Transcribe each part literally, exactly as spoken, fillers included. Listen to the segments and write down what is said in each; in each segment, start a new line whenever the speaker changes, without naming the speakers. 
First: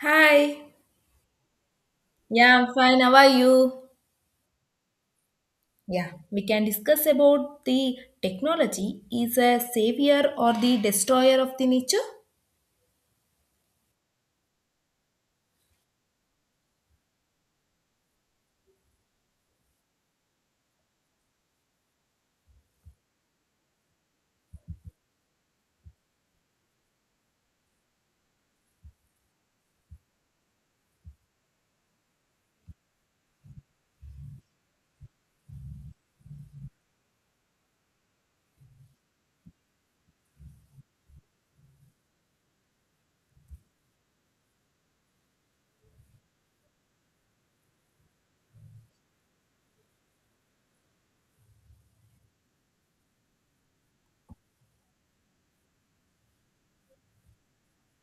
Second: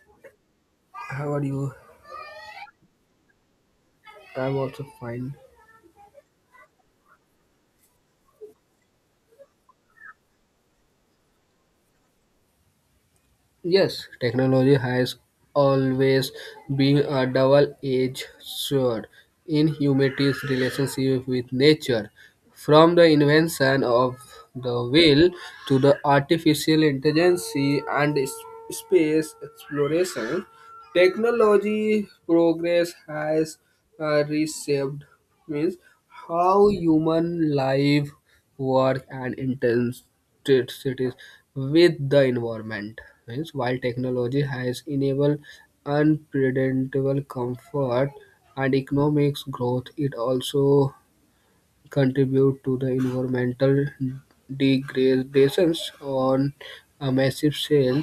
Hi.
How are you?
Yeah, I'm fine. How are you?
I'm also fine.
Yeah, we can discuss about the technology is a savior or the destroyer of the nature.
Yes, technology has always been a double-edged sword in humanity's relationship with nature. From the invention of the wheel to the artificial intelligence and s- space exploration, technology progress has uh, reshaped means how human life, work, and intents state cities with the environment. Means while technology has enabled unpredictable comfort and economic growth, it also contributes to the environmental degradations on a massive scale.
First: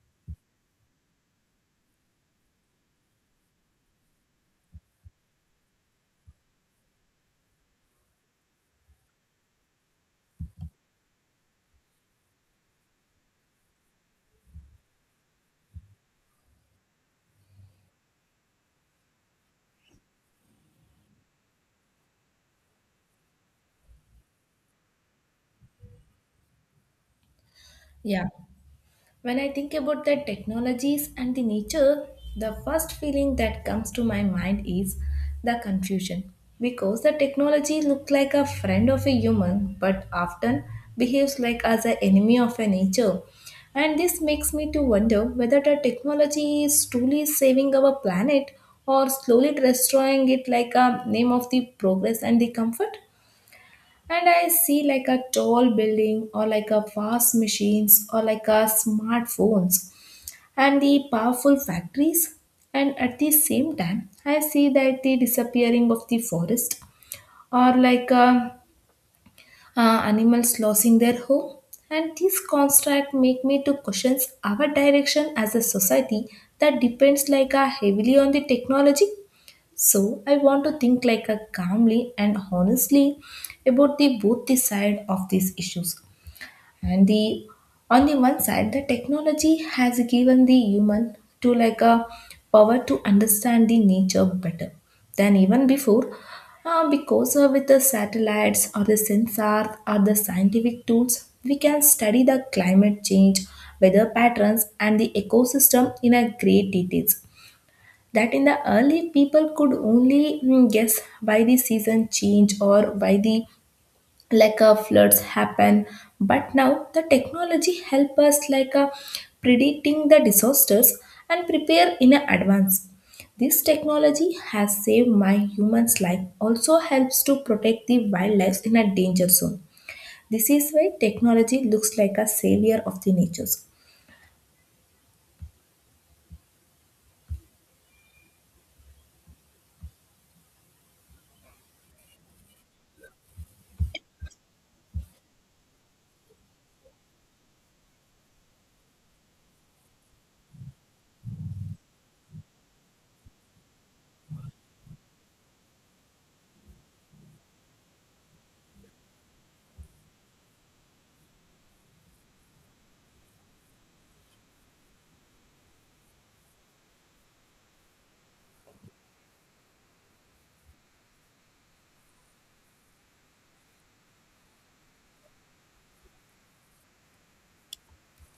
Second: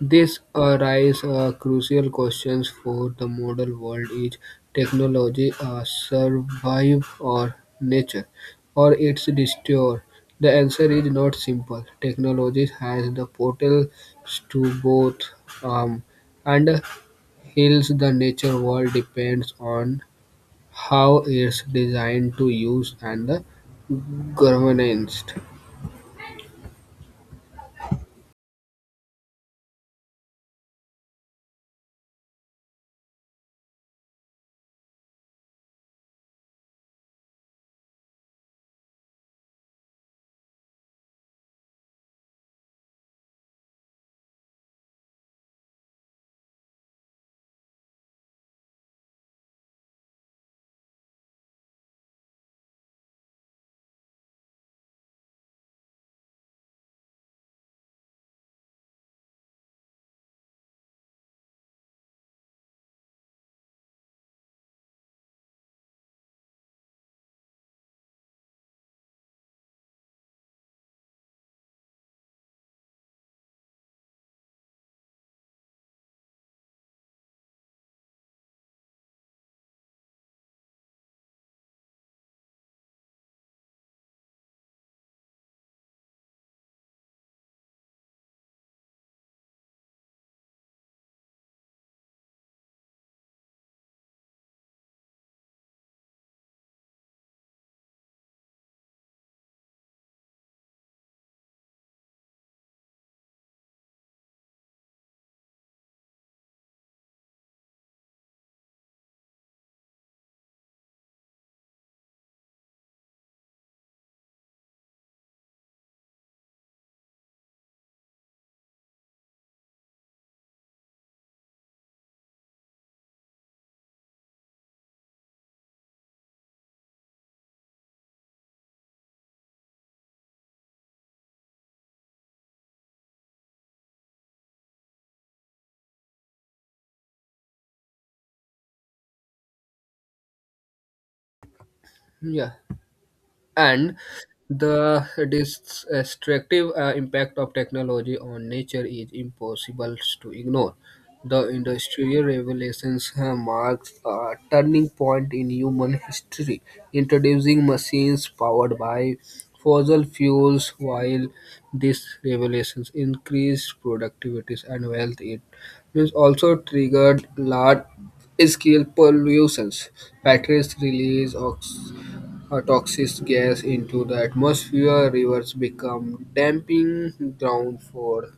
This arises a crucial questions for the modern world: is technology a survive or nature, or its destroyer? The answer is not simple. Technology has the potential to both harm and heals the nature world depends on how it's designed to use and the governance.
Yeah. When I think about the technologies and the nature, the first feeling that comes to my mind is the confusion. Because the technology looks like a friend of a human but often behaves like as an enemy of a nature. And this makes me to wonder whether the technology is truly saving our planet or slowly destroying it like a name of the progress and the comfort, and I see like a tall building or like a fast machines or like a smartphones and the powerful factories, and at the same time I see that the disappearing of the forest or like uh, uh, animals losing their home, and these constructs make me to question our direction as a society that depends like uh, heavily on the technology. So I want to think like a calmly and honestly about the both the side of these issues. And the On the one side, the technology has given the human to like a power to understand the nature better than even before. Uh, because uh, with the satellites or the sensors or the scientific tools, we can study the climate change, weather patterns, and the ecosystem in a great details. That in the early people could only mm, guess why the season change or why the like a floods happen, but now the technology help us like a predicting the disasters and prepare in a advance. This technology has saved my human's life, also helps to protect the wildlife in a danger zone. This is why technology looks like a savior of the natures.
Yeah, and the destructive uh, impact of technology on nature is impossible to ignore. The industrial revelations uh, marks a turning point in human history, introducing machines powered by fossil fuels. While these revelations increased productivities and wealth, it means also triggered large scale pollutions. Factories release ox- a toxic gas into the atmosphere, rivers become dumping ground for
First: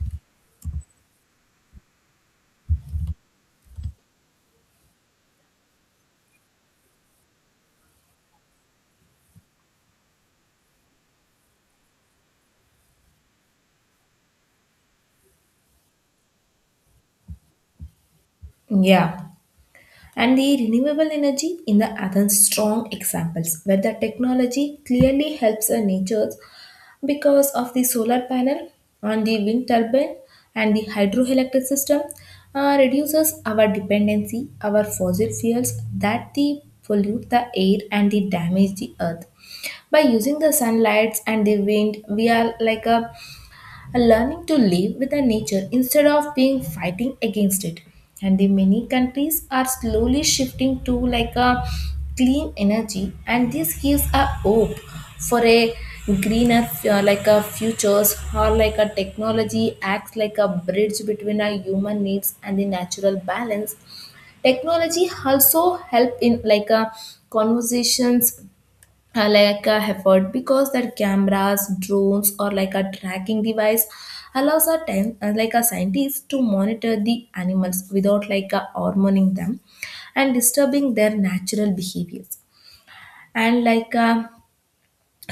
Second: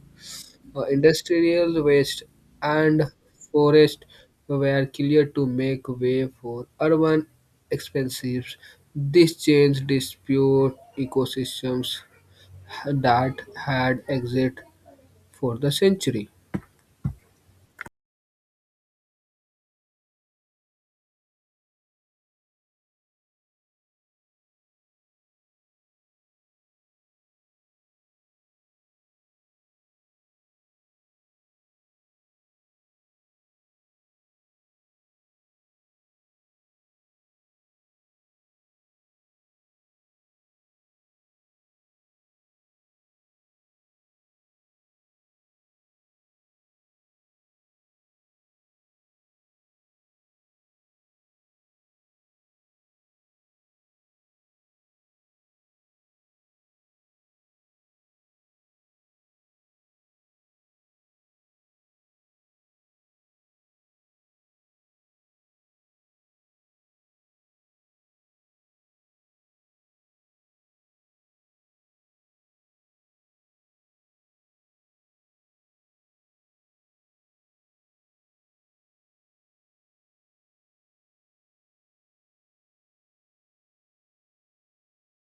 uh, industrial waste, and forests were cleared to make way for urban expansions. This change dispute ecosystems that had existed for the century.
Yeah. And the renewable energy in the other strong examples where the technology clearly helps a nature, because of the solar panel on the wind turbine and the hydroelectric system uh, reduces our dependency our fossil fuels that the pollute the air and the damage the earth. By using the sunlights and the wind, we are like a and learning to live with the nature instead of being fighting against it. And the many countries are slowly shifting to like a clean energy, and this gives a hope for a greener uh, like a futures, or like a technology acts like a bridge between our human needs and the natural balance. Technology also help in like a conversations uh, like a effort, because their cameras, drones, or like a tracking device allows a time uh, like a scientist to monitor the animals without like uh, hormoning them and disturbing their natural behaviors. And like uh,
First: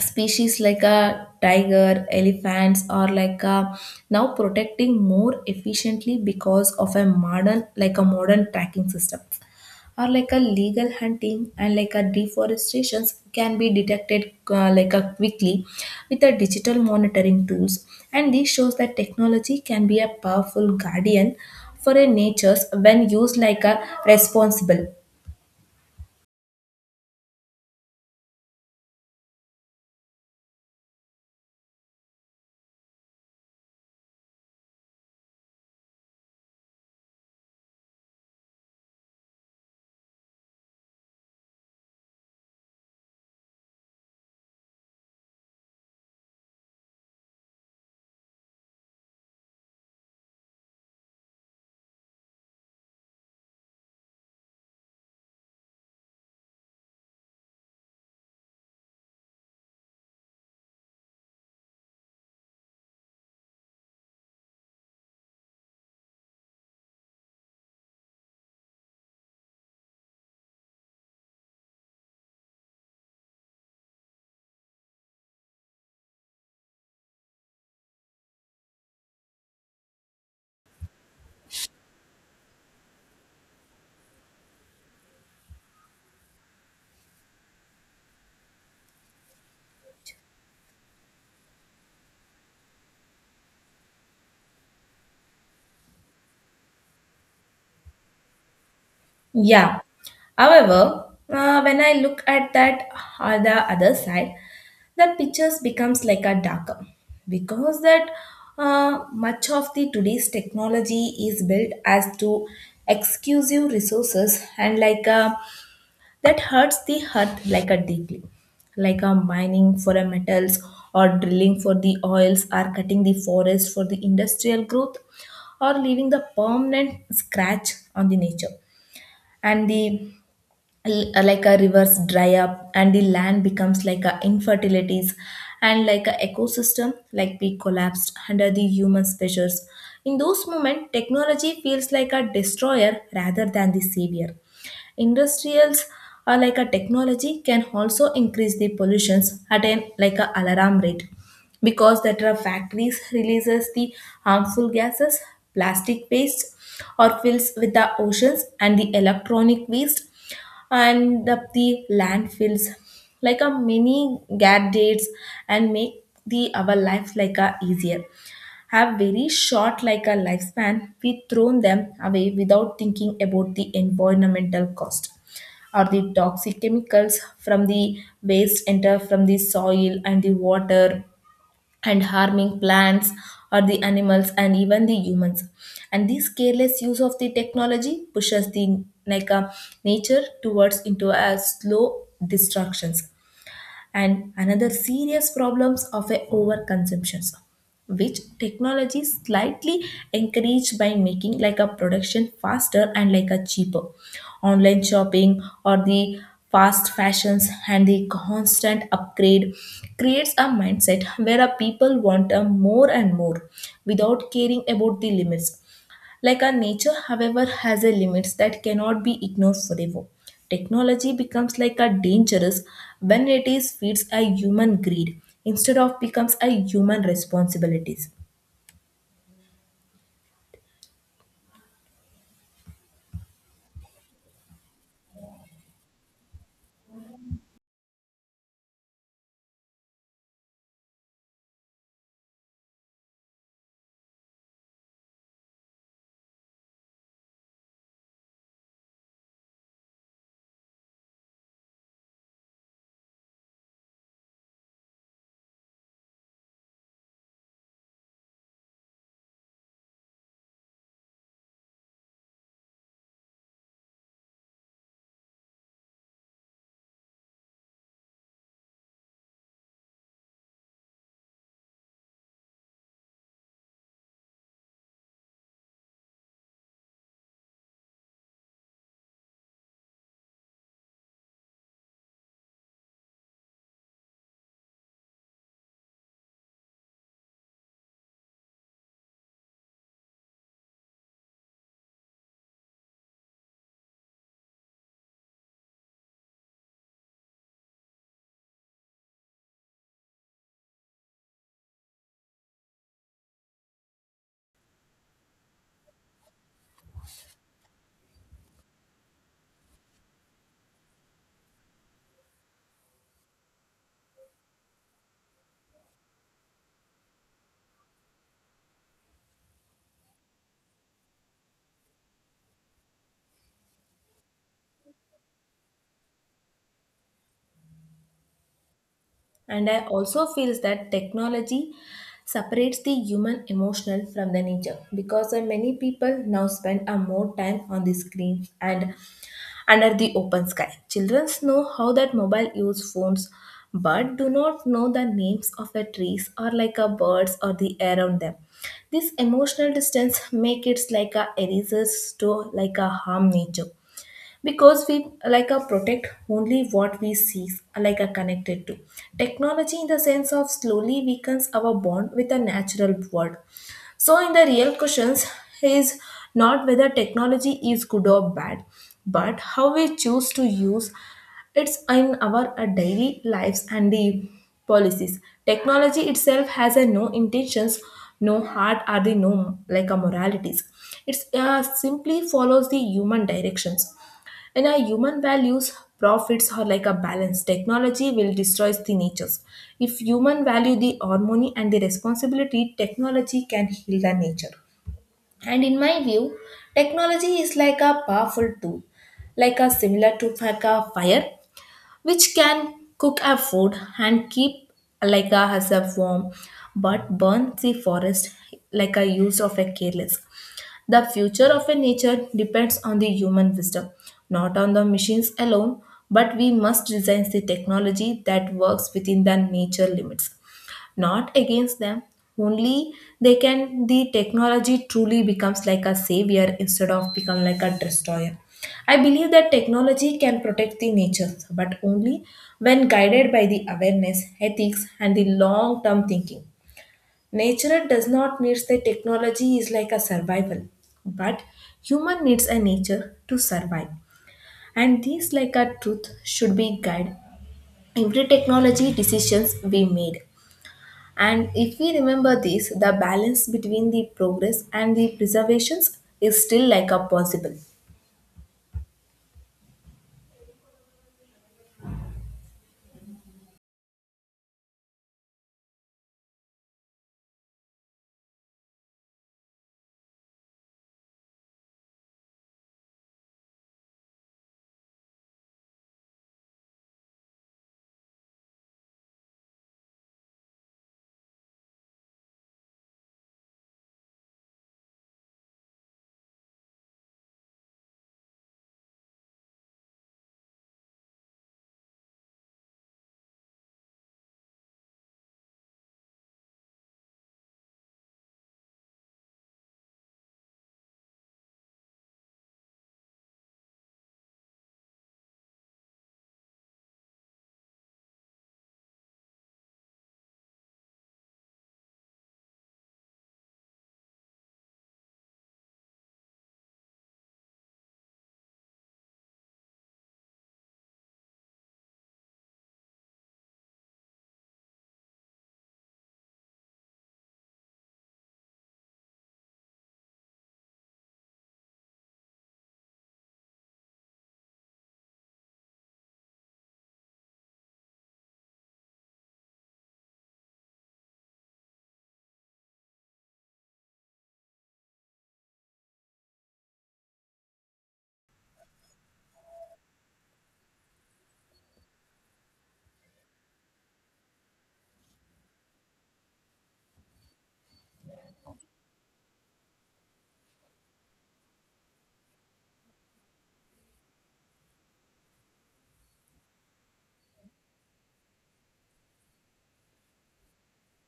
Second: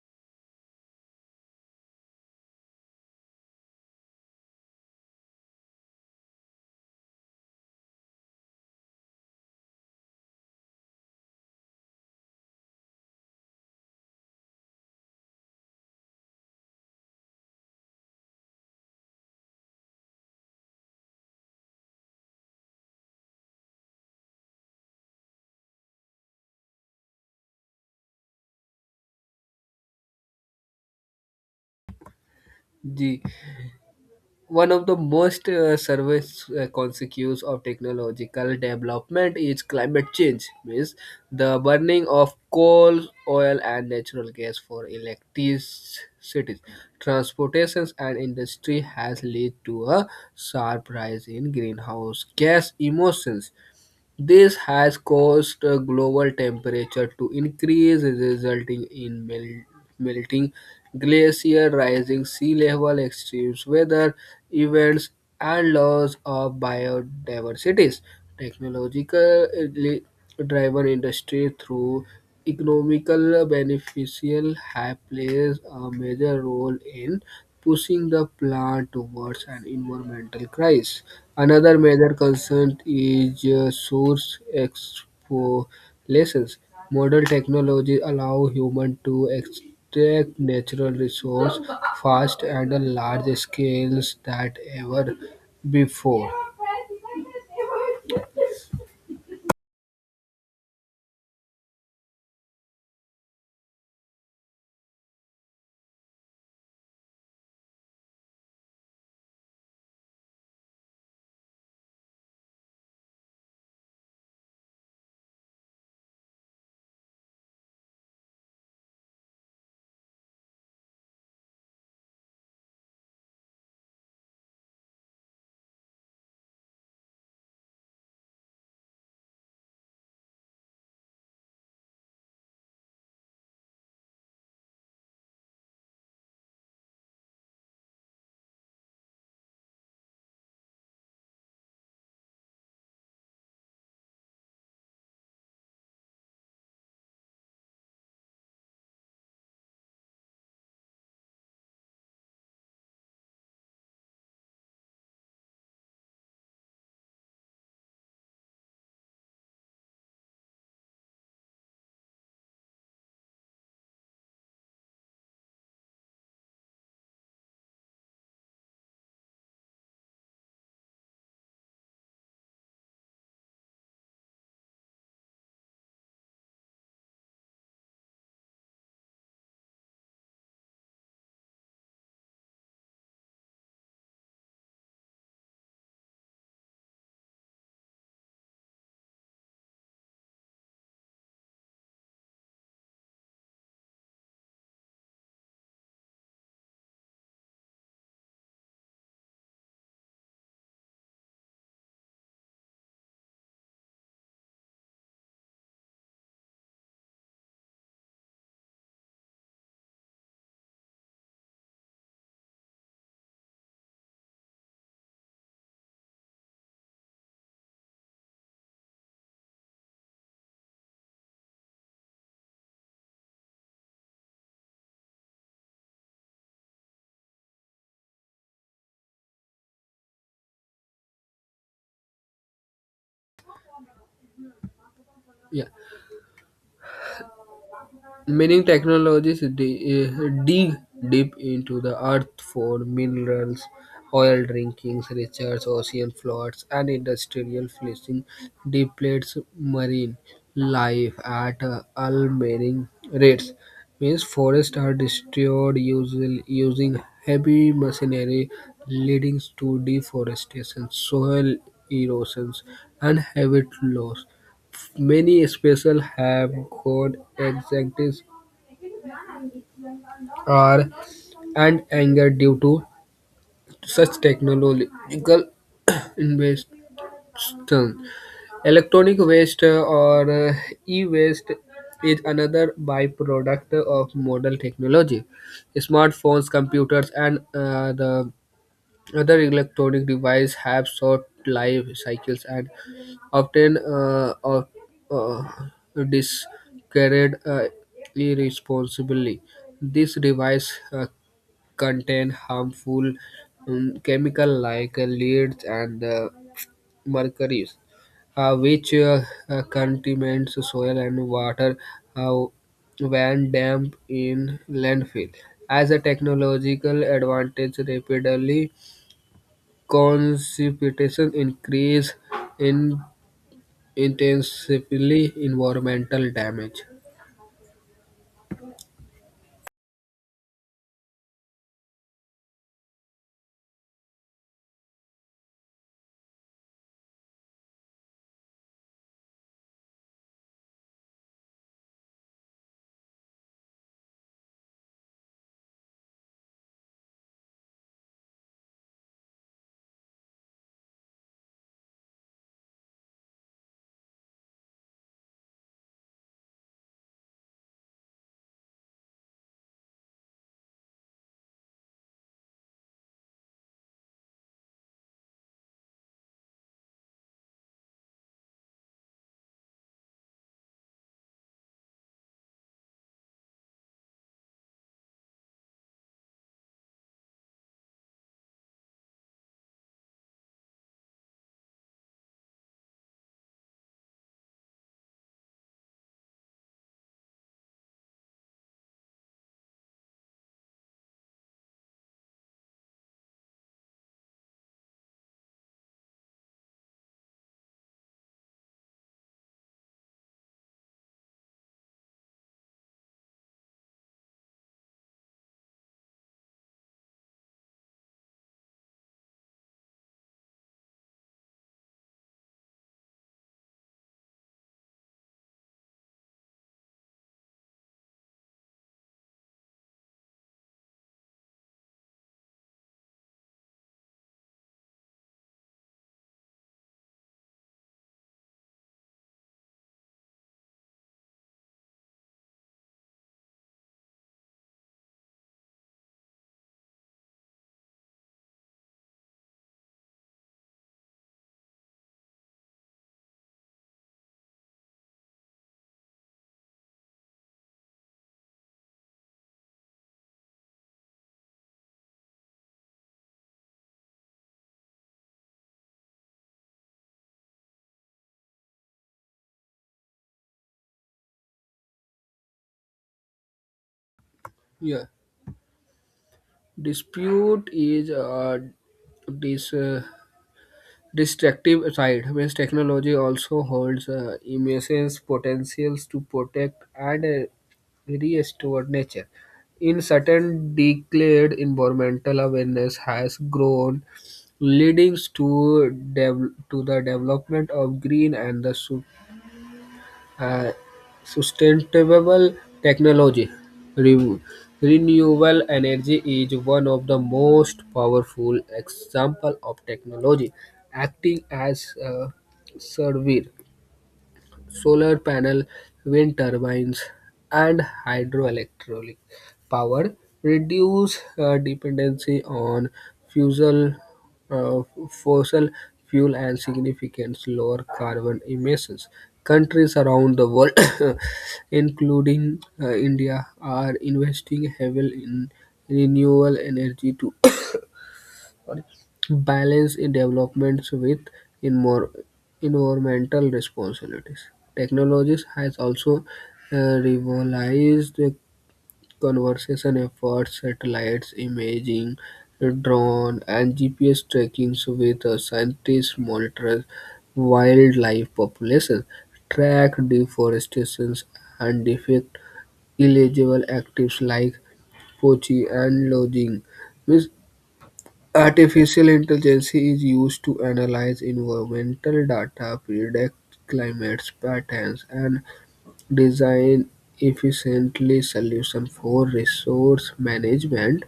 species like a tiger, elephants are like a now protecting more efficiently because of a modern, like a modern tracking systems, or like a legal hunting and like a deforestations can be detected uh, like a quickly with a digital monitoring tools. And this shows that technology can be a powerful guardian for a natures when used like a responsible.
The One of the most uh, service uh, consequences of technological development is climate change, means the burning of coal, oil, and natural gas for electricity, transportations, and industry has led to a sharp rise in greenhouse gas emissions. This has caused uh, global temperature to increase, resulting in mel- melting glacier, rising sea level, extreme weather events, and loss of biodiversity. Technologically driven industry through economical beneficial have plays a major role in pushing the plant towards an environmental crisis. Another major concern is uh, source exploration. Modern technology allow humans to extract natural resources fast and on large scales than ever before.
Yeah. However, uh, when I look at that on the other side, the pictures becomes like a darker, because that uh, much of the today's technology is built as to exclusive resources and like uh, that hurts the earth like a deeply, like a mining for a metals or drilling for the oils or cutting the forest for the industrial growth, or leaving the permanent scratch on the nature. And the l- uh, like a rivers dry up and the land becomes like a infertilities, and like a ecosystem like be collapsed under the human pressures. In those moments, technology feels like a destroyer rather than the savior. Industrials are like a technology can also increase the pollutions at an like a alarm rate, because that are factories releases the harmful gases, plastic waste, or fills with the oceans and the electronic waste and up the landfills. Like a mini gadgets and make the our life like a easier have very short like a lifespan. We thrown them away without thinking about the environmental cost. Or the toxic chemicals from the waste enter from the soil and the water and harming plants or the animals and even the humans. And this careless use of the technology pushes the like a nature towards into a slow destructions. And another serious problems of a overconsumption, which technology slightly encouraged by making like a production faster and like a cheaper. Online shopping or the fast fashions and the constant upgrade creates a mindset where a people want a more and more without caring about the limits. Like our nature, however, has a limits that cannot be ignored forever. Technology becomes like a dangerous when it is feeds a human greed instead of becomes a human responsibilities.
Yeah. Mining technologies di- eh, dig deep into the earth for minerals, oil drinkings, research, ocean floods, and industrial fishing depletes marine life at uh, alarming rates. Means forests are destroyed using, using heavy machinery, leading to deforestation, soil erosions, and habitat loss. Many species have gone extinct are and anger due to such technological invention. Electronic waste uh, or uh, e-waste is another byproduct of modern technology. Smartphones, computers, and uh, the other electronic devices have short life cycles and often uh, of, uh, discarded uh, irresponsibly. These devices uh, contain harmful um, chemical like uh, leads and uh, mercuries, uh, which uh, uh, contaminates soil and water uh, when dumped in landfill. As a technological advantage, rapidly precipitation increase in intensively environmental damage.
And I also feels that technology separates the human emotional from the nature, because uh, many people now spend a more time on the screens and under the open sky. Children know how that mobile use phones but do not know the names of the trees or like a birds or the air around them. This emotional distance make it like a erasers to like a harm nature, because we like a protect only what we see, like a connected to. Technology in the sense of slowly weakens our bond with a natural world. So, in the real questions, is not whether technology is good or bad, but how we choose to use it's in our uh, daily lives and the policies. Technology itself has a no intentions, no heart, or the no like a moralities. It's uh, simply follows the human directions. And our human values, profits are like a balance. Technology will destroy the natures. If human value the harmony and the responsibility, technology can heal the nature. And in my view, technology is like a powerful tool, like a similar to like a fire, which can cook our food and keep like a has a warm, but burns the forest like a use of a careless. The future of a nature depends on the human wisdom, not on the machines alone, but we must design the technology that works within the nature limits, not against them. Only they can the technology truly becomes like a savior instead of become like a destroyer. I believe that technology can protect the nature, but only when guided by the awareness, ethics, and the long term thinking. Nature does not need the technology is like a survival, but human needs a nature to survive. And these like a truth should be guide every technology decisions we made. And if we remember this, the balance between the progress and the preservations is still like a possible.
Yeah, dispute is uh, this. Uh, destructive side, means technology also holds uh, immense potentials to protect and uh, restore nature. In certain declared environmental awareness has grown, leading to dev- to the development of green and the su- uh, sustainable technology. Re- renewable energy is one of the most powerful example of technology acting as a savior solar panel, wind turbines, and hydroelectric power reduce uh, dependency on fusel, uh, fossil fuel and significant lower carbon emissions. Countries around the world, including uh, India, are investing heavily in renewable energy to balance in developments with in more environmental responsibilities. Technology has also uh, revolutionized the conservation efforts. Satellites, imaging, drone, and G P S tracking with uh, scientists monitor wildlife populations, track deforestation, and detect illegal activities like poaching and lodging. Means artificial intelligence is used to analyze environmental data, predict climate patterns, and design efficiently solutions for resource management.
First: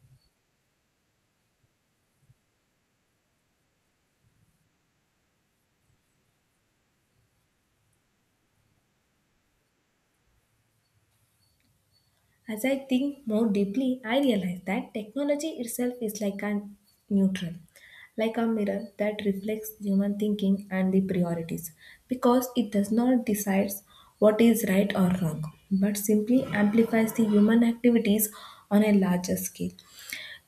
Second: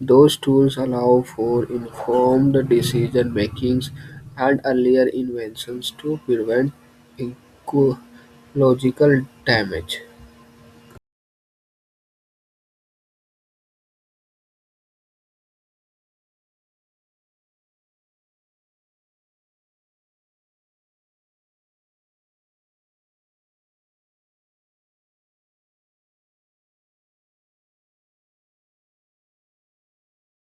Those tools allow for informed decision makings and earlier inventions to prevent ecological damage.
As I think more deeply, I realize that technology itself is like a neutral, like a mirror that reflects human thinking and the priorities, because it does not decide what is right or wrong, but simply amplifies the human activities on a larger scale.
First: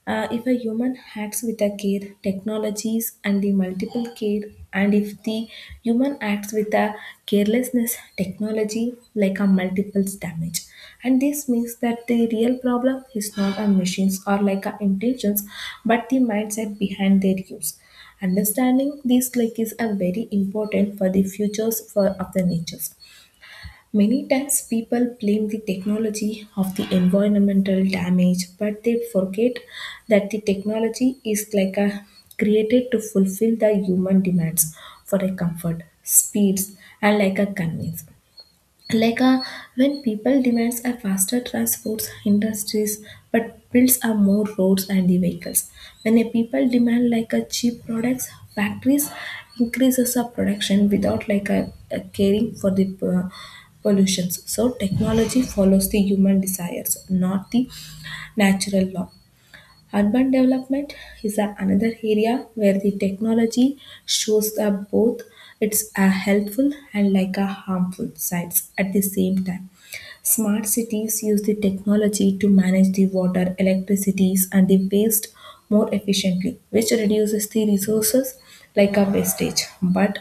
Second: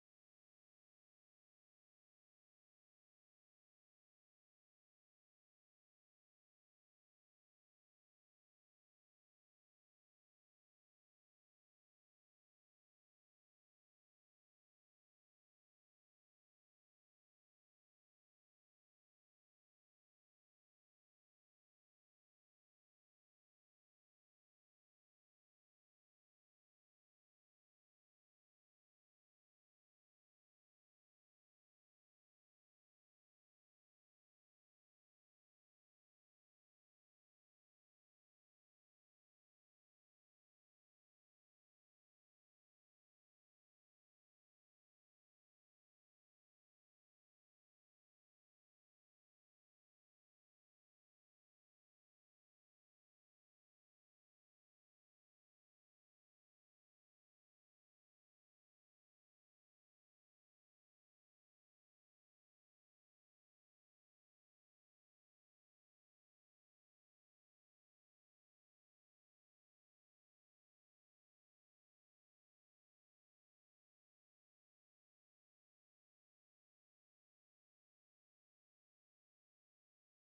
Uh, if a human acts with a care, technologies and the multiple care, and if the human acts with a carelessness, technology like a multiples damage. And this means that the real problem is not a machines or like a intelligence, but the mindset behind their use. Understanding these like is a very important for the futures for of the natures. Many times people blame the technology of the environmental damage, but they forget that the technology is like a created to fulfill the human demands for a comfort, speeds, and like a convenience. Like uh, when people demands a faster transports industries but builds are more roads and the vehicles, when a people demand like a cheap products factories increases a production without like a, a caring for the uh, pollutions. So technology follows the human desires, not the natural law. Urban development is a- another area where the technology shows up both its a helpful and like a harmful sides at the same time. Smart cities use the technology to manage the water, electricities, and the waste more efficiently, which reduces the resources like a wastage. But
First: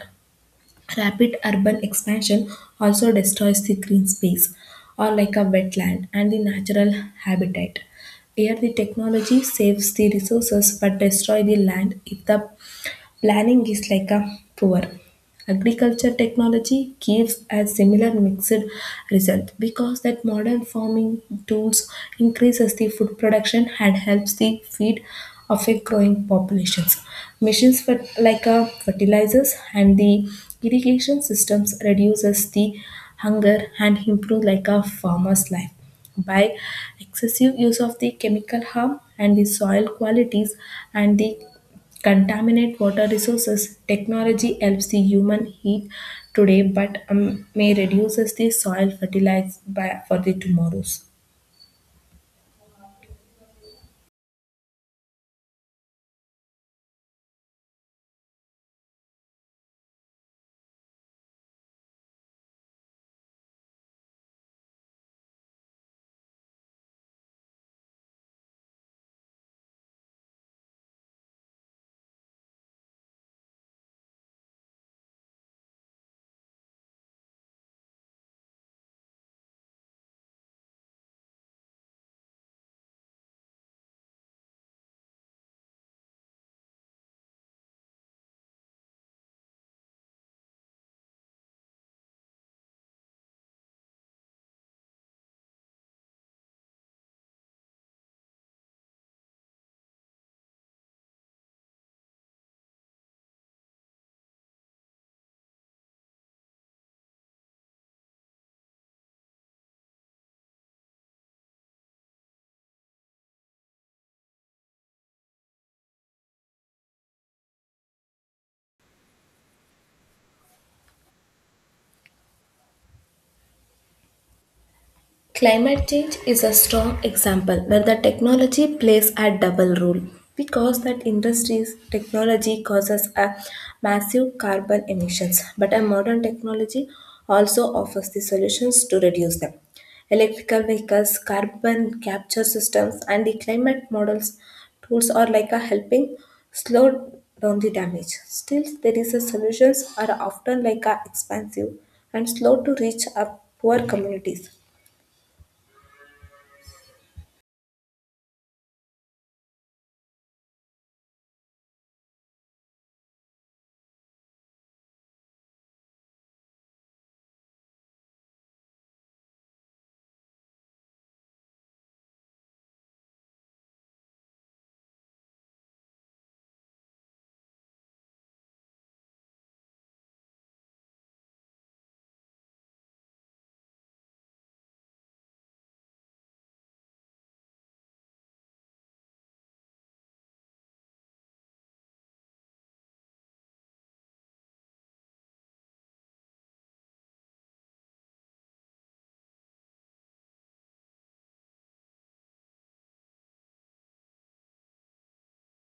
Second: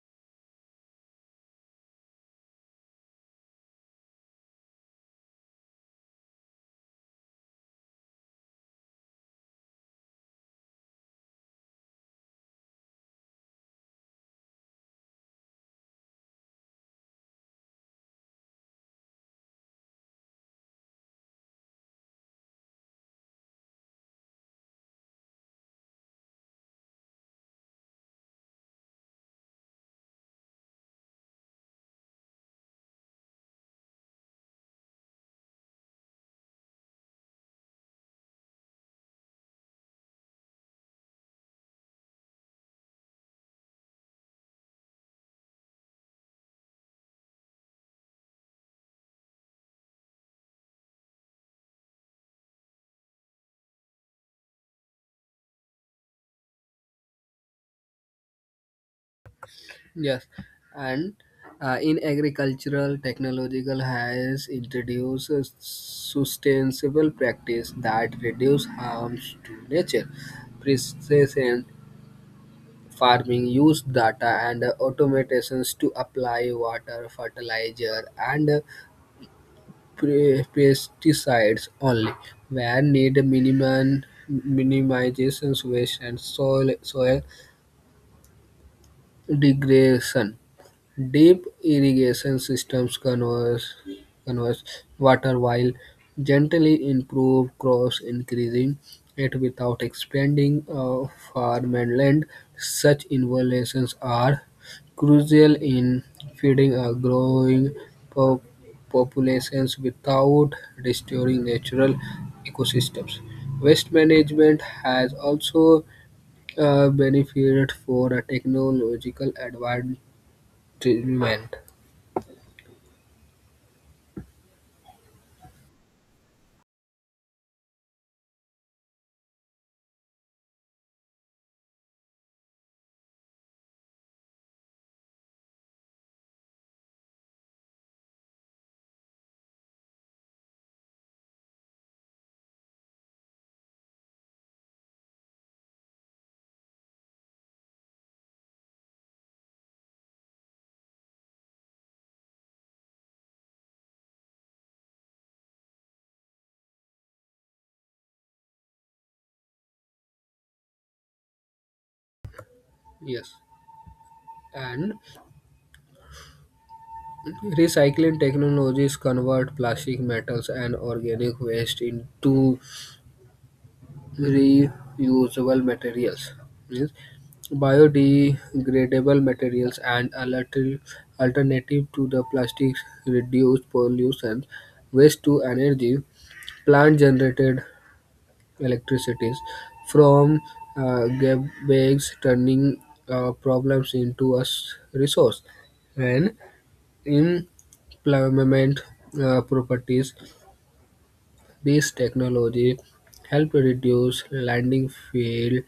rapid urban expansion also destroys the green space or like a wetland and the natural habitat. Here the technology saves the resources but destroy the land if the planning is like a poor. Agriculture technology gives a similar mixed result, because that modern farming tools increases the food production and helps the feed of a growing populations. Machines for like a fertilizers and the irrigation systems reduces the hunger and improve like a farmer's life. By excessive use of the chemical harm and the soil qualities and the contaminate water resources. Technology helps the human heat today, but um, may reduces the soil fertilize by, for the tomorrows.
Yes, and uh, in agricultural, technological has introduced a sustainable practice that reduce harms to nature. Precision farming use data and automations to apply water, fertilizer, and pre- pesticides only where need minimum minimizations waste and soil soil degradation. Deep irrigation systems conserve conserve water while gently improve crops, increasing it without expanding uh, farmland. Such innovations are crucial in feeding a growing po- populations without restoring natural ecosystems. Waste management has also uh, benefited for a technological advancement.
Climate change is a strong example where the technology plays a double role because that industries technology causes a massive carbon emissions, but a modern technology also offers the solutions to reduce them. Electrical vehicles, carbon capture systems, and the climate models tools are like a helping slow down the damage. Still there is a solutions are often like a expensive and slow to reach up poor communities.
Yes, and recycling technologies convert plastic metals and organic waste into reusable materials. Means biodegradable materials and alter- alternative to the plastics reduce pollution, waste to energy, plant generated electricities from uh, gap bags, turning uh, problems into a s- resource. And in pavement uh, properties, this technology help reduce landing field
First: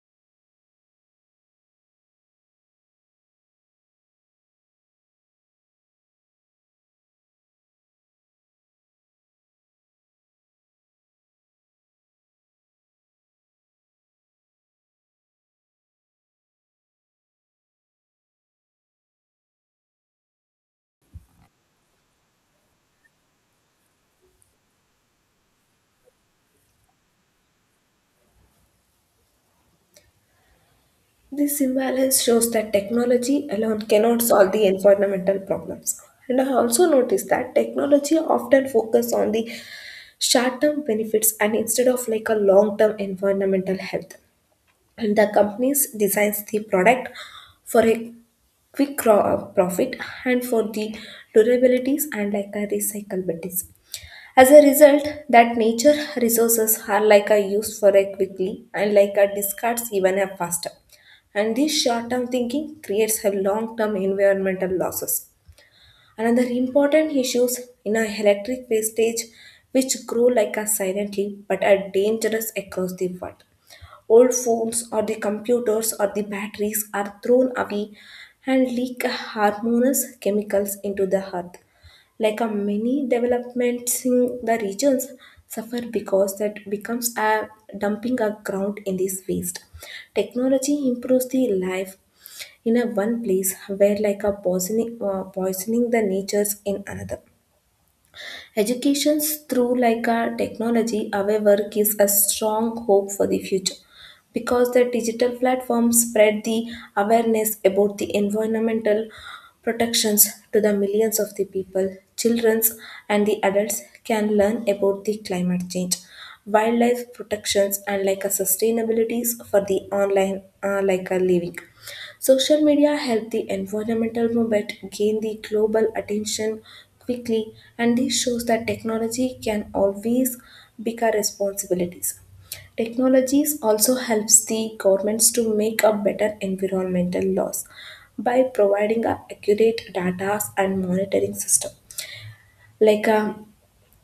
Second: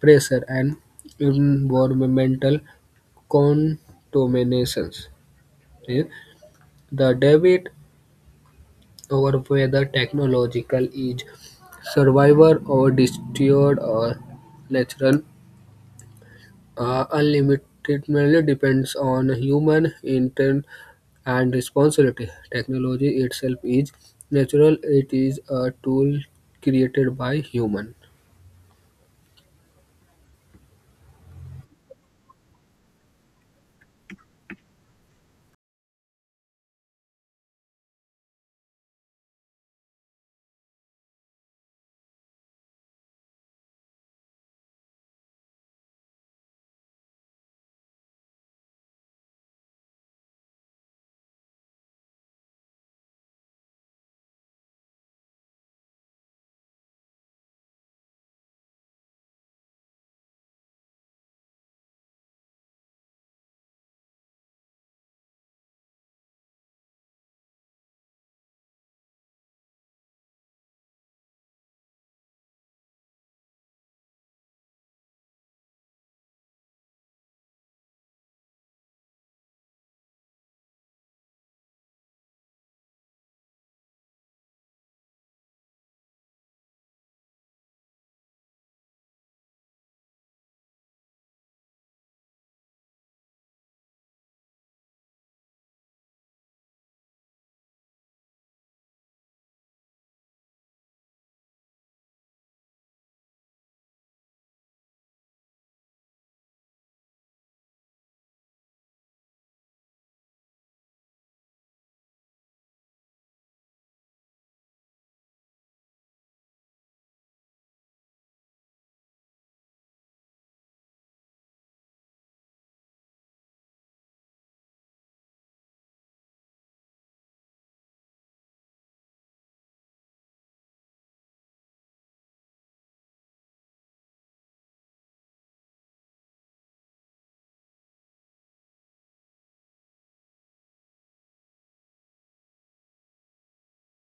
pressure and environmental contaminations. Eh, The debate over whether technological is survivor or destroyed or natural Uh, unlimitedly depends on human intent and responsibility. Technology itself is natural, it is a tool created by human.
This imbalance shows that technology alone cannot solve the environmental problems. And I also noticed that technology often focus on the short-term benefits and instead of like a long-term environmental health. And the companies designs the product for a quick cro- uh, profit and for the durabilities and like a recyclability. As a result, that nature resources are like a use for it quickly and like a discards even a faster. And this short-term thinking creates a long-term environmental losses. Another important issues in our electric wastage which grow like a silently but are dangerous across the world. Old phones or the computers or the batteries are thrown away and leak harmonious chemicals into the earth. Like a many developments in the regions suffer because that becomes a dumping a ground in this waste. Technology improves the life in a one place where like a poisoning, uh, poisoning the natures in another. Education through like our technology, however, gives a strong hope for the future because the digital platforms spread the awareness about the environmental protections to the millions of the people. Children and the adults can learn about the climate change, wildlife protections, and like a sustainabilities for the online uh, like a living. Social media helped the environmental movement gain the global attention quickly, and this shows that technology can always become responsibilities. Technologies also helps the governments to make a better environmental laws by providing a accurate data and monitoring system like a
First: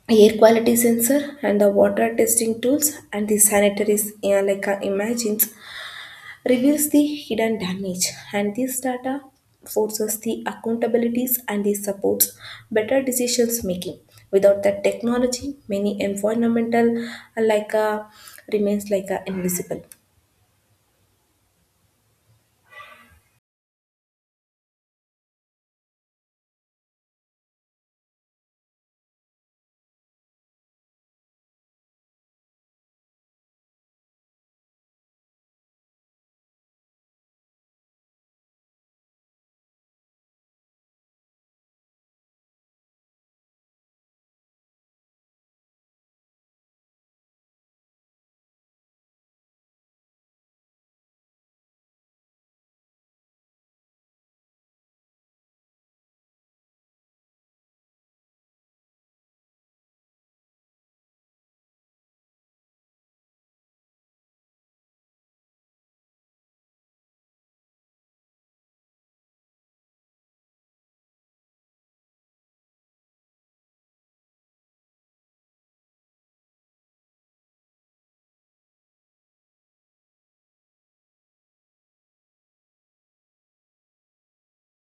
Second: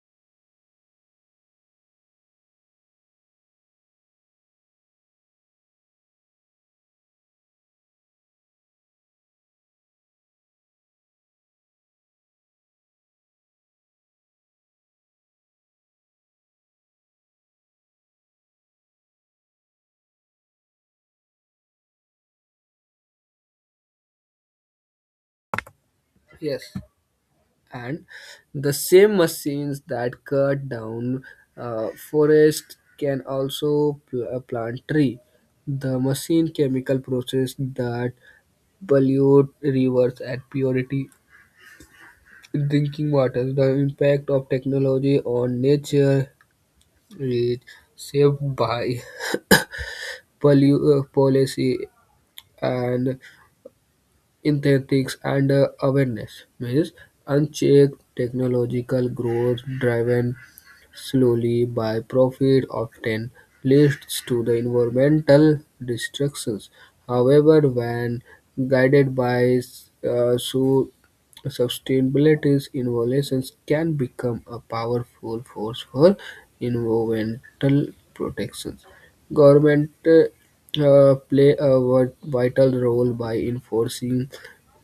air quality sensor and the water testing tools and the sanitaries, yeah, like uh, imagines reveals the hidden damage, and this data forces the accountabilities and this supports better decisions making. Without that technology many environmental uh, like uh, remains like uh, invisible.
Yes, and the same machines that cut down uh, forest can also pl- uh, plant tree. The machine chemical process that pollute rivers and purity drinking water. The impact of technology on nature is shaped by poli- uh, policy and ethics and uh, awareness. Means unchecked technological growth driven slowly by profit, often leads to the environmental destructions. However, when guided by uh, su- sustainability, innovations can become a powerful force for environmental protections. Government uh, play a vi- vital role by enforcing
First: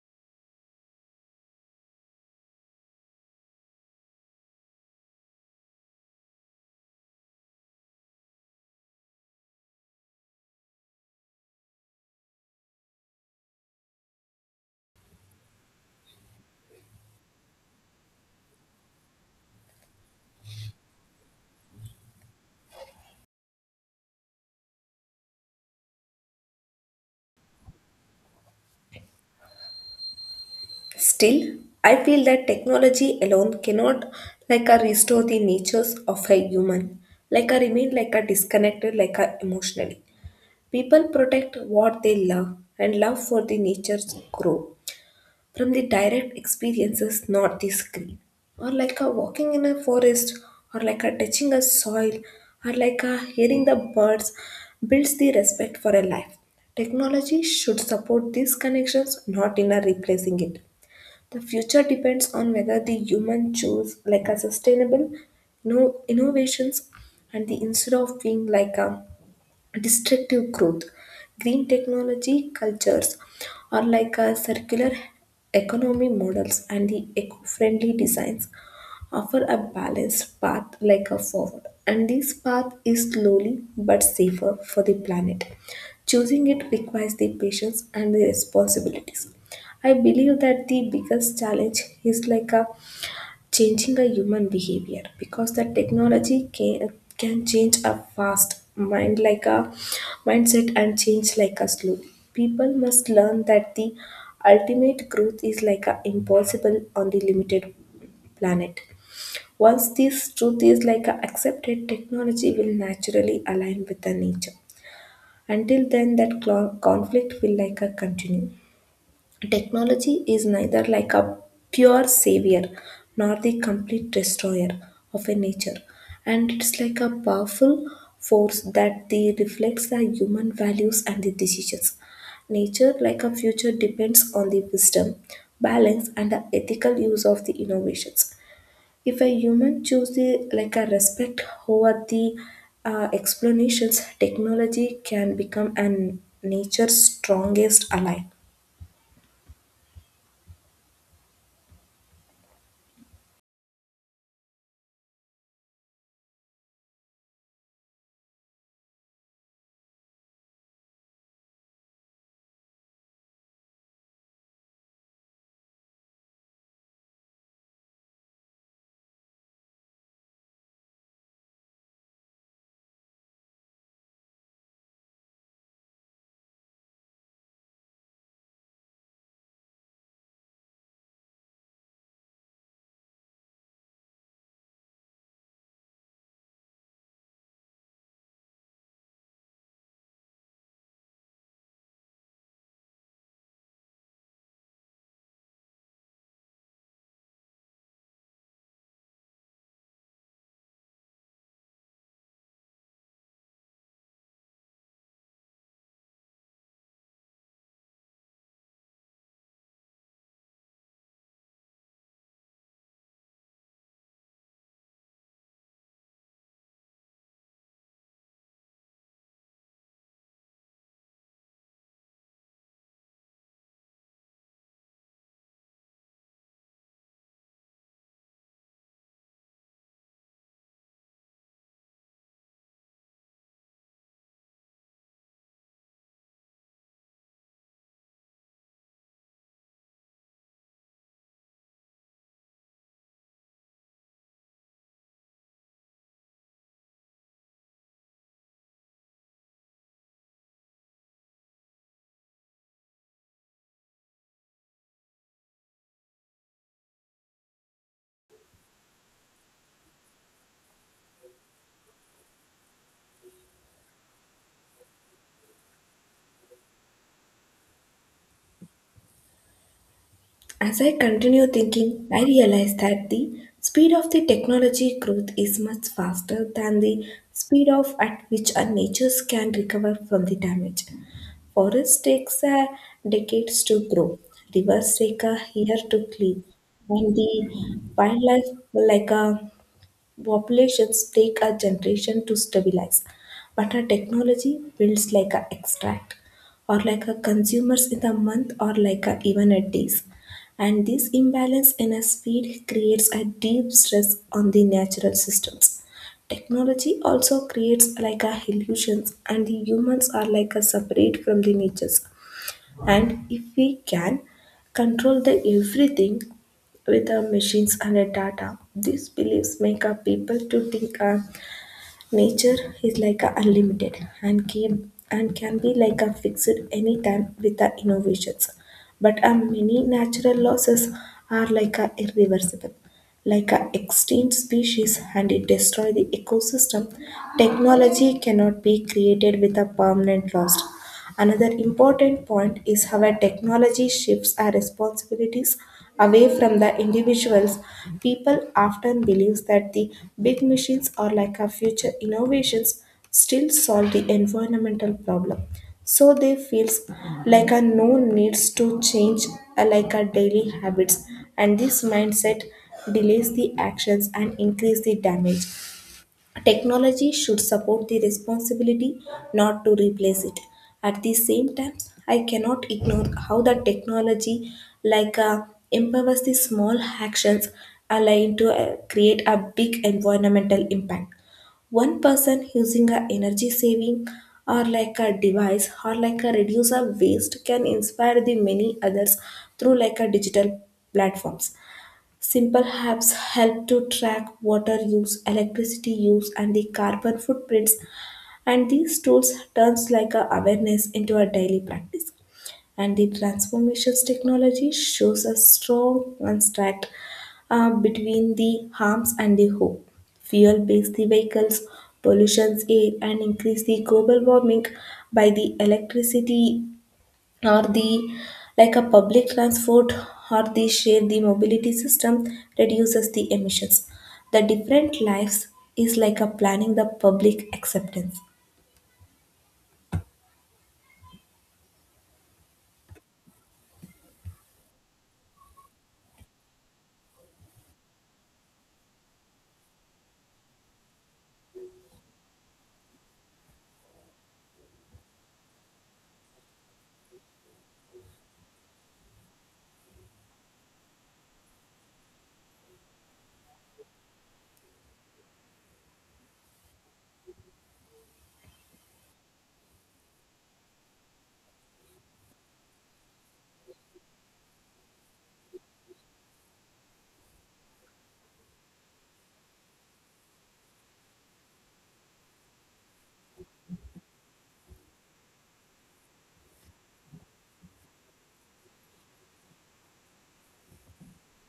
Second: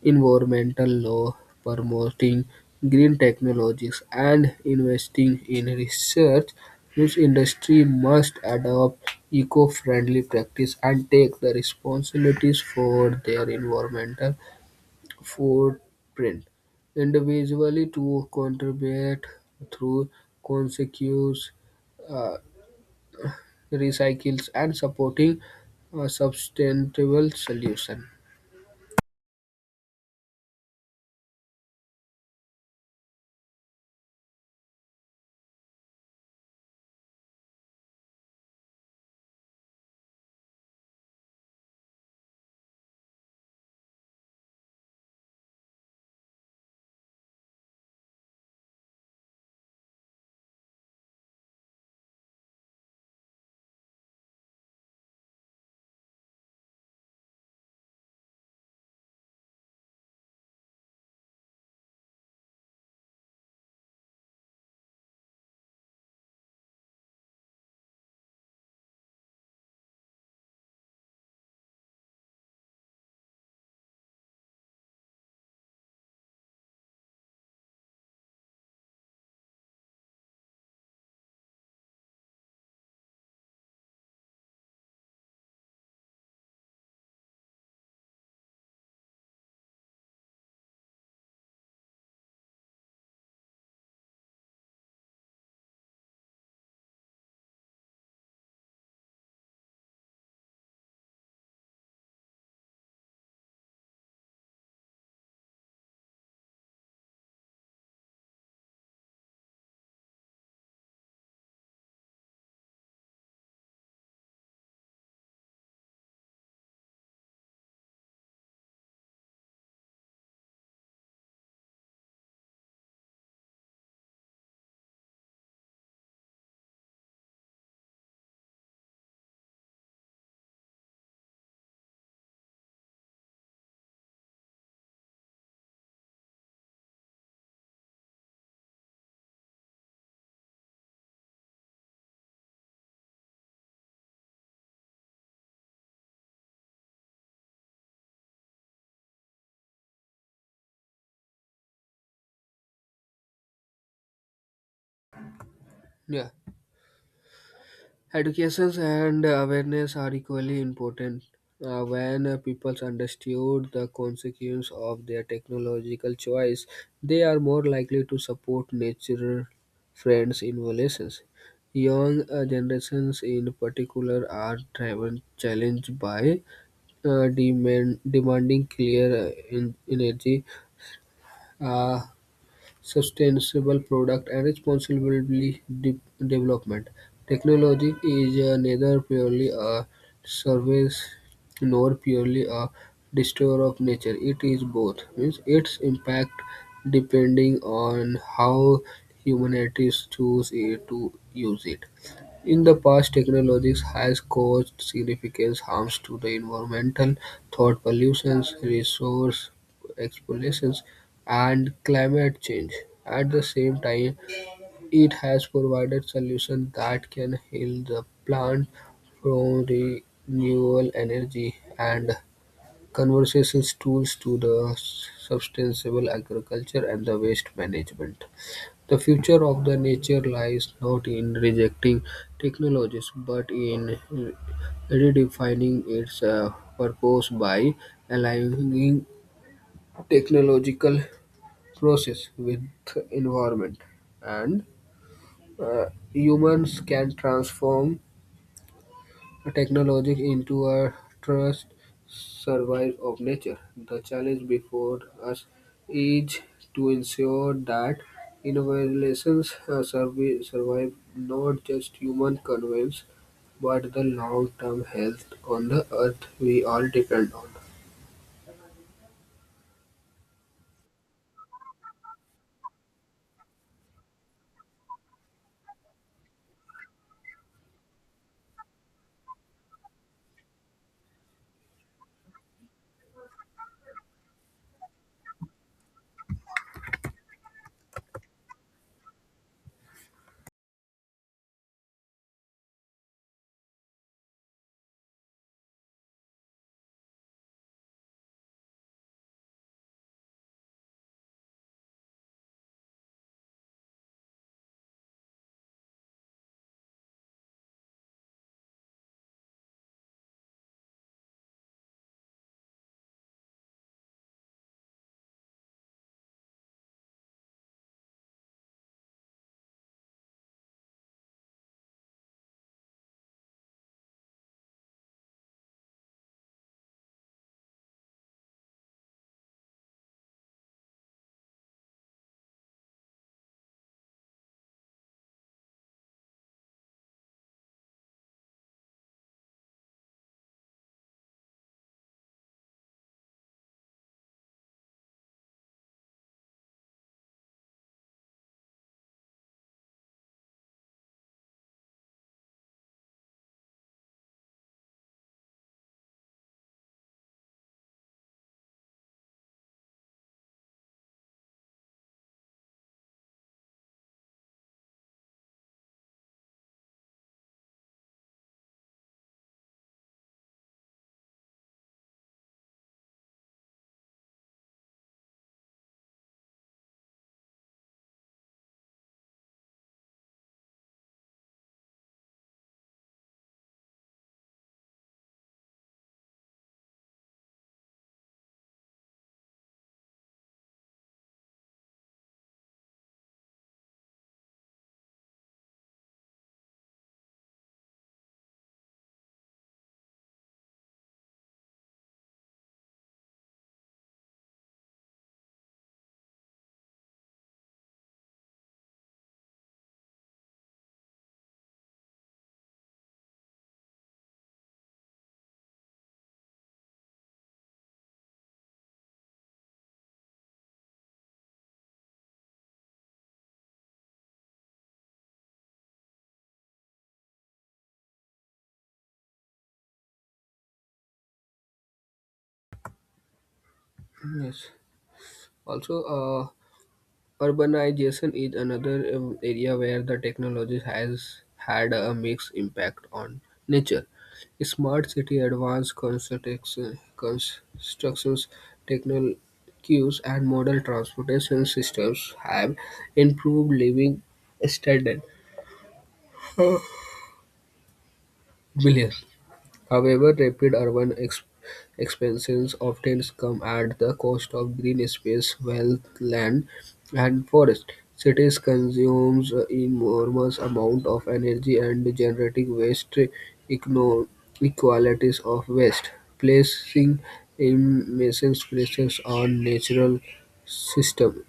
environmental law, promoting green technologies, and investing in research, each industry must adopt eco-friendly practice and take the responsibilities for their environmental footprint. Individually to contribute through consequence uh, recycles and supporting a sustainable solution.
Still I feel that technology alone cannot like a restore the natures of a human, like a remain like a disconnected like a emotionally. People protect what they love, and love for the nature's grow from the direct experiences, not the screen. Or like a walking in a forest, or like a touching a soil, or like a hearing the birds builds the respect for a life. Technology should support these connections, not in a replacing it. The future depends on whether the human choose like a sustainable no innovations and the instead of being like a destructive growth. Green technology cultures are like a circular economy models, and the eco-friendly designs offer a balanced path like a forward, and this path is slowly but safer for the planet. Choosing it requires the patience and the responsibilities. I believe that the biggest challenge is like a changing the human behavior because the technology can, can change a fast mind like a mindset and change like a slow. People must learn that the ultimate growth is like a impossible on the limited planet. Once this truth is like a accepted, technology will naturally align with the nature. Until then that clo- conflict will like a continue. Technology is neither like a pure savior nor the complete destroyer of a nature, and it's like a powerful force that the reflects the human values and the decisions. Nature, like a future, depends on the wisdom, balance, and the ethical use of the innovations. If a human chooses like a respect over the uh, explanations, technology can become an nature's strongest ally.
Yeah. Education and awareness are equally important. Uh, when uh, people understood the consequence of their technological choice, they are more likely to support nature friends in relations. Young uh, generations, in particular, are driven challenged by uh, demand, demanding clear uh, en- energy. Uh, sustainable product and responsible de- development. Technology is uh, neither purely a service nor purely a destroyer of nature. It is both. Means its impact depending on how humanity choose it to use it. In the past, technologies has caused significant harms to the environmental, thought pollutions, resource explorations, and climate change. At the same time, it has provided solutions that can heal the plant from renewable energy and conversations tools to the sustainable agriculture and the waste management. The future of the nature lies not in rejecting technologies but in redefining its uh, purpose by aligning technological process with environment and uh, humans can transform technology into a trust survive of nature. The challenge before us is to ensure that innovations uh, survi- survive not just human convenience but the long-term health on the earth we all depend
As I continue thinking, I realize that the speed of the technology growth is much faster than the speed of at which our natures can recover from the damage. Forest takes uh, decades to grow, rivers take a year to clean, and the wildlife like a populations take a generation to stabilize, but our technology builds like a extract, or like a consumers in a month, or like a even a days. And this imbalance in a speed creates a deep stress on the natural systems. Technology also creates like a illusions, and the humans are like a separate from the natures. And if we can control the everything with our machines and our data, these beliefs make our people to think uh, nature is like a unlimited and can, and can be like a fixed anytime with our innovations. But uh, many natural losses are like a irreversible like an extinct species, and it destroys the ecosystem. Technology cannot be created with a permanent loss. Another important point is how a technology shifts our responsibilities away from the individuals. People often believe that the big machines or like our future innovations still solve the environmental problem. So they feels like a no needs to change uh, like our daily habits, and this mindset delays the actions and increase the damage. Technology should support the responsibility, not to replace it. At the same time, I cannot ignore how the technology like uh, empowers the small actions aligned to uh, create a big environmental impact. One person using a energy saving or like a device or like a reduce of waste can inspire the many others through like a digital platforms. Simple apps help to track water use, electricity use, and the carbon footprints, and these tools turns like a awareness into a daily practice. And the transformations technology shows a strong contrast uh, between the harms and the hope. Fuel based the vehicles, pollutions air and increase the global warming by the electricity or the like a public transport or the share the mobility system reduces the emissions. The different lives is like a planning the public acceptance.
on. Yes, also, uh, urbanization is another um, area where the technology has had a mixed impact on nature. Smart city advanced construction- constructions, technologies, and modern transportation systems have improved living standards. Millions. However, rapid urban ex- expansions often come at the cost of green space, wealth, land, and forest. Cities consume enormous amount of energy and generating waste igno- equalities of waste, placing immense pressures on natural system.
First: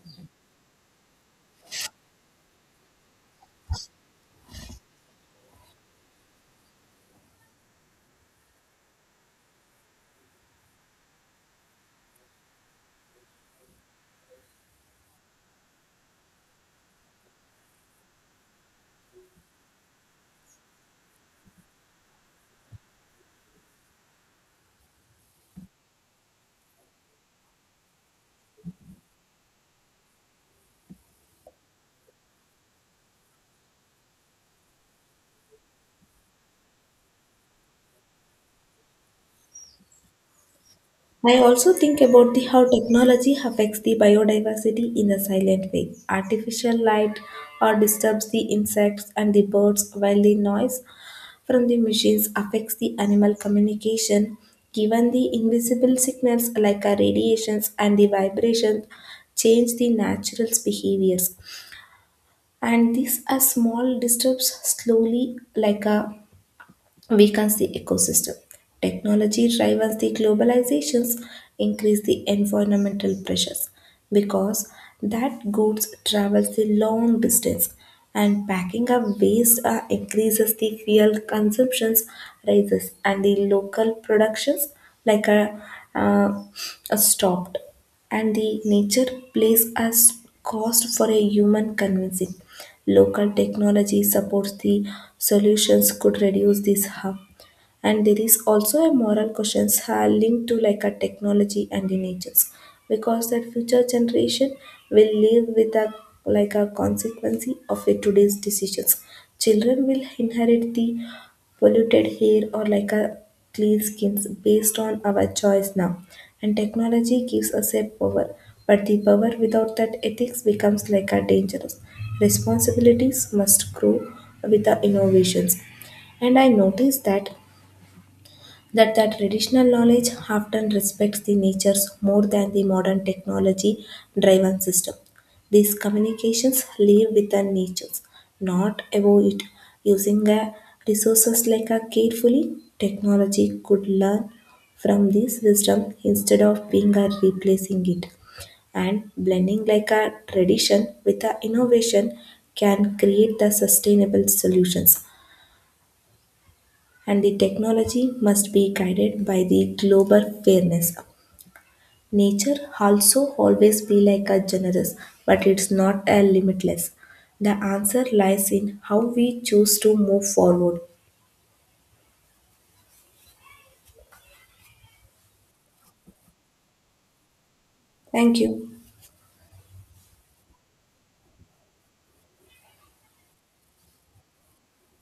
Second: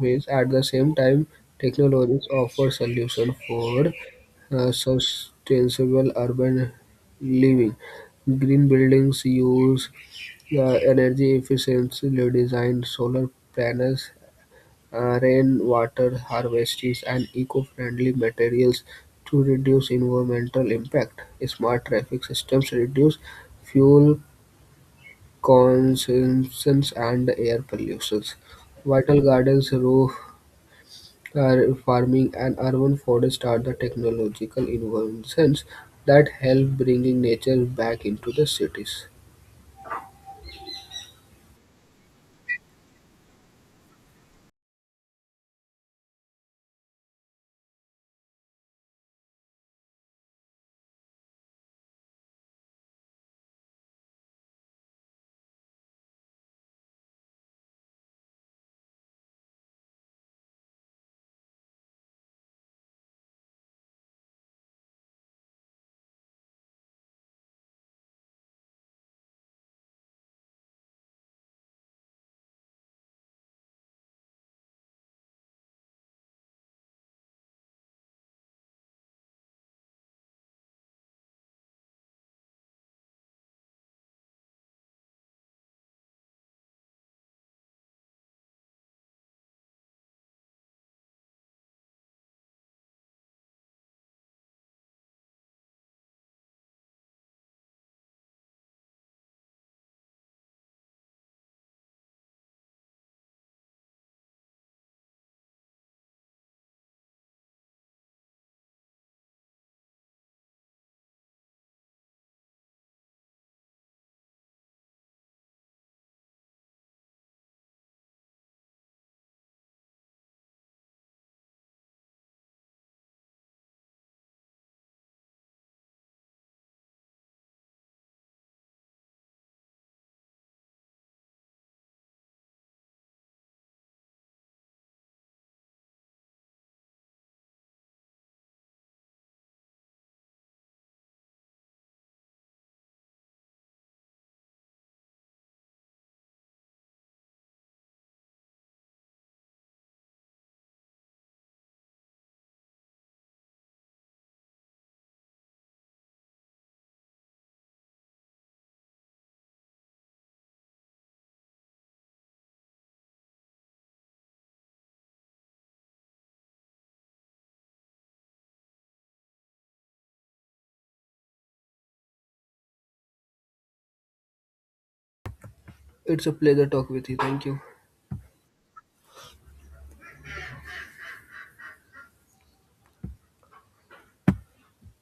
Means at the same time, technologies offer solution for uh, sustainable urban living. Green buildings use uh, energy efficiently designed solar panels, uh, rainwater harvesting, and eco-friendly materials to reduce environmental impact. Smart traffic systems reduce fuel consumption and air pollution. Vital gardens, raw Far- farming and urban forest are the technological inventions that help bringing nature back into the cities.
I also think about the how technology affects the biodiversity in a silent way. Artificial light or disturbs the insects and the birds, while the noise from the machines affects the animal communication. Given the invisible signals like a radiations and the vibrations change the natural behaviors. And these are small disturbs slowly like a weakens the ecosystem. Technology drives the globalizations, increase the environmental pressures because that goods travels the long distance and packing up waste uh, increases the fuel consumptions rises, and the local productions like a, uh, uh, stopped, and the nature plays as cost for a human convincing. Local technology supports the solutions could reduce this harm, and there is also a moral questions are linked to like a technology and the natures because that future generation will live with a like a consequence of a today's decisions. Children will inherit the polluted hair or like a clean skins based on our choice now, and technology gives us a power, but the power without that ethics becomes like a dangerous. Responsibilities must grow with the innovations, and I noticed that that the traditional knowledge often respects the natures more than the modern technology driven system. These communications live within natures, not above it. Using a resources like a carefully, technology could learn from this wisdom instead of being a replacing it. And blending like a tradition with a innovation can create the sustainable solutions, and the technology must be guided by the global fairness. Nature also always be like a generous, but it's not a limitless. The answer lies in how we choose to move forward.
It's a pleasure talk with you. Thank you.
Thank you.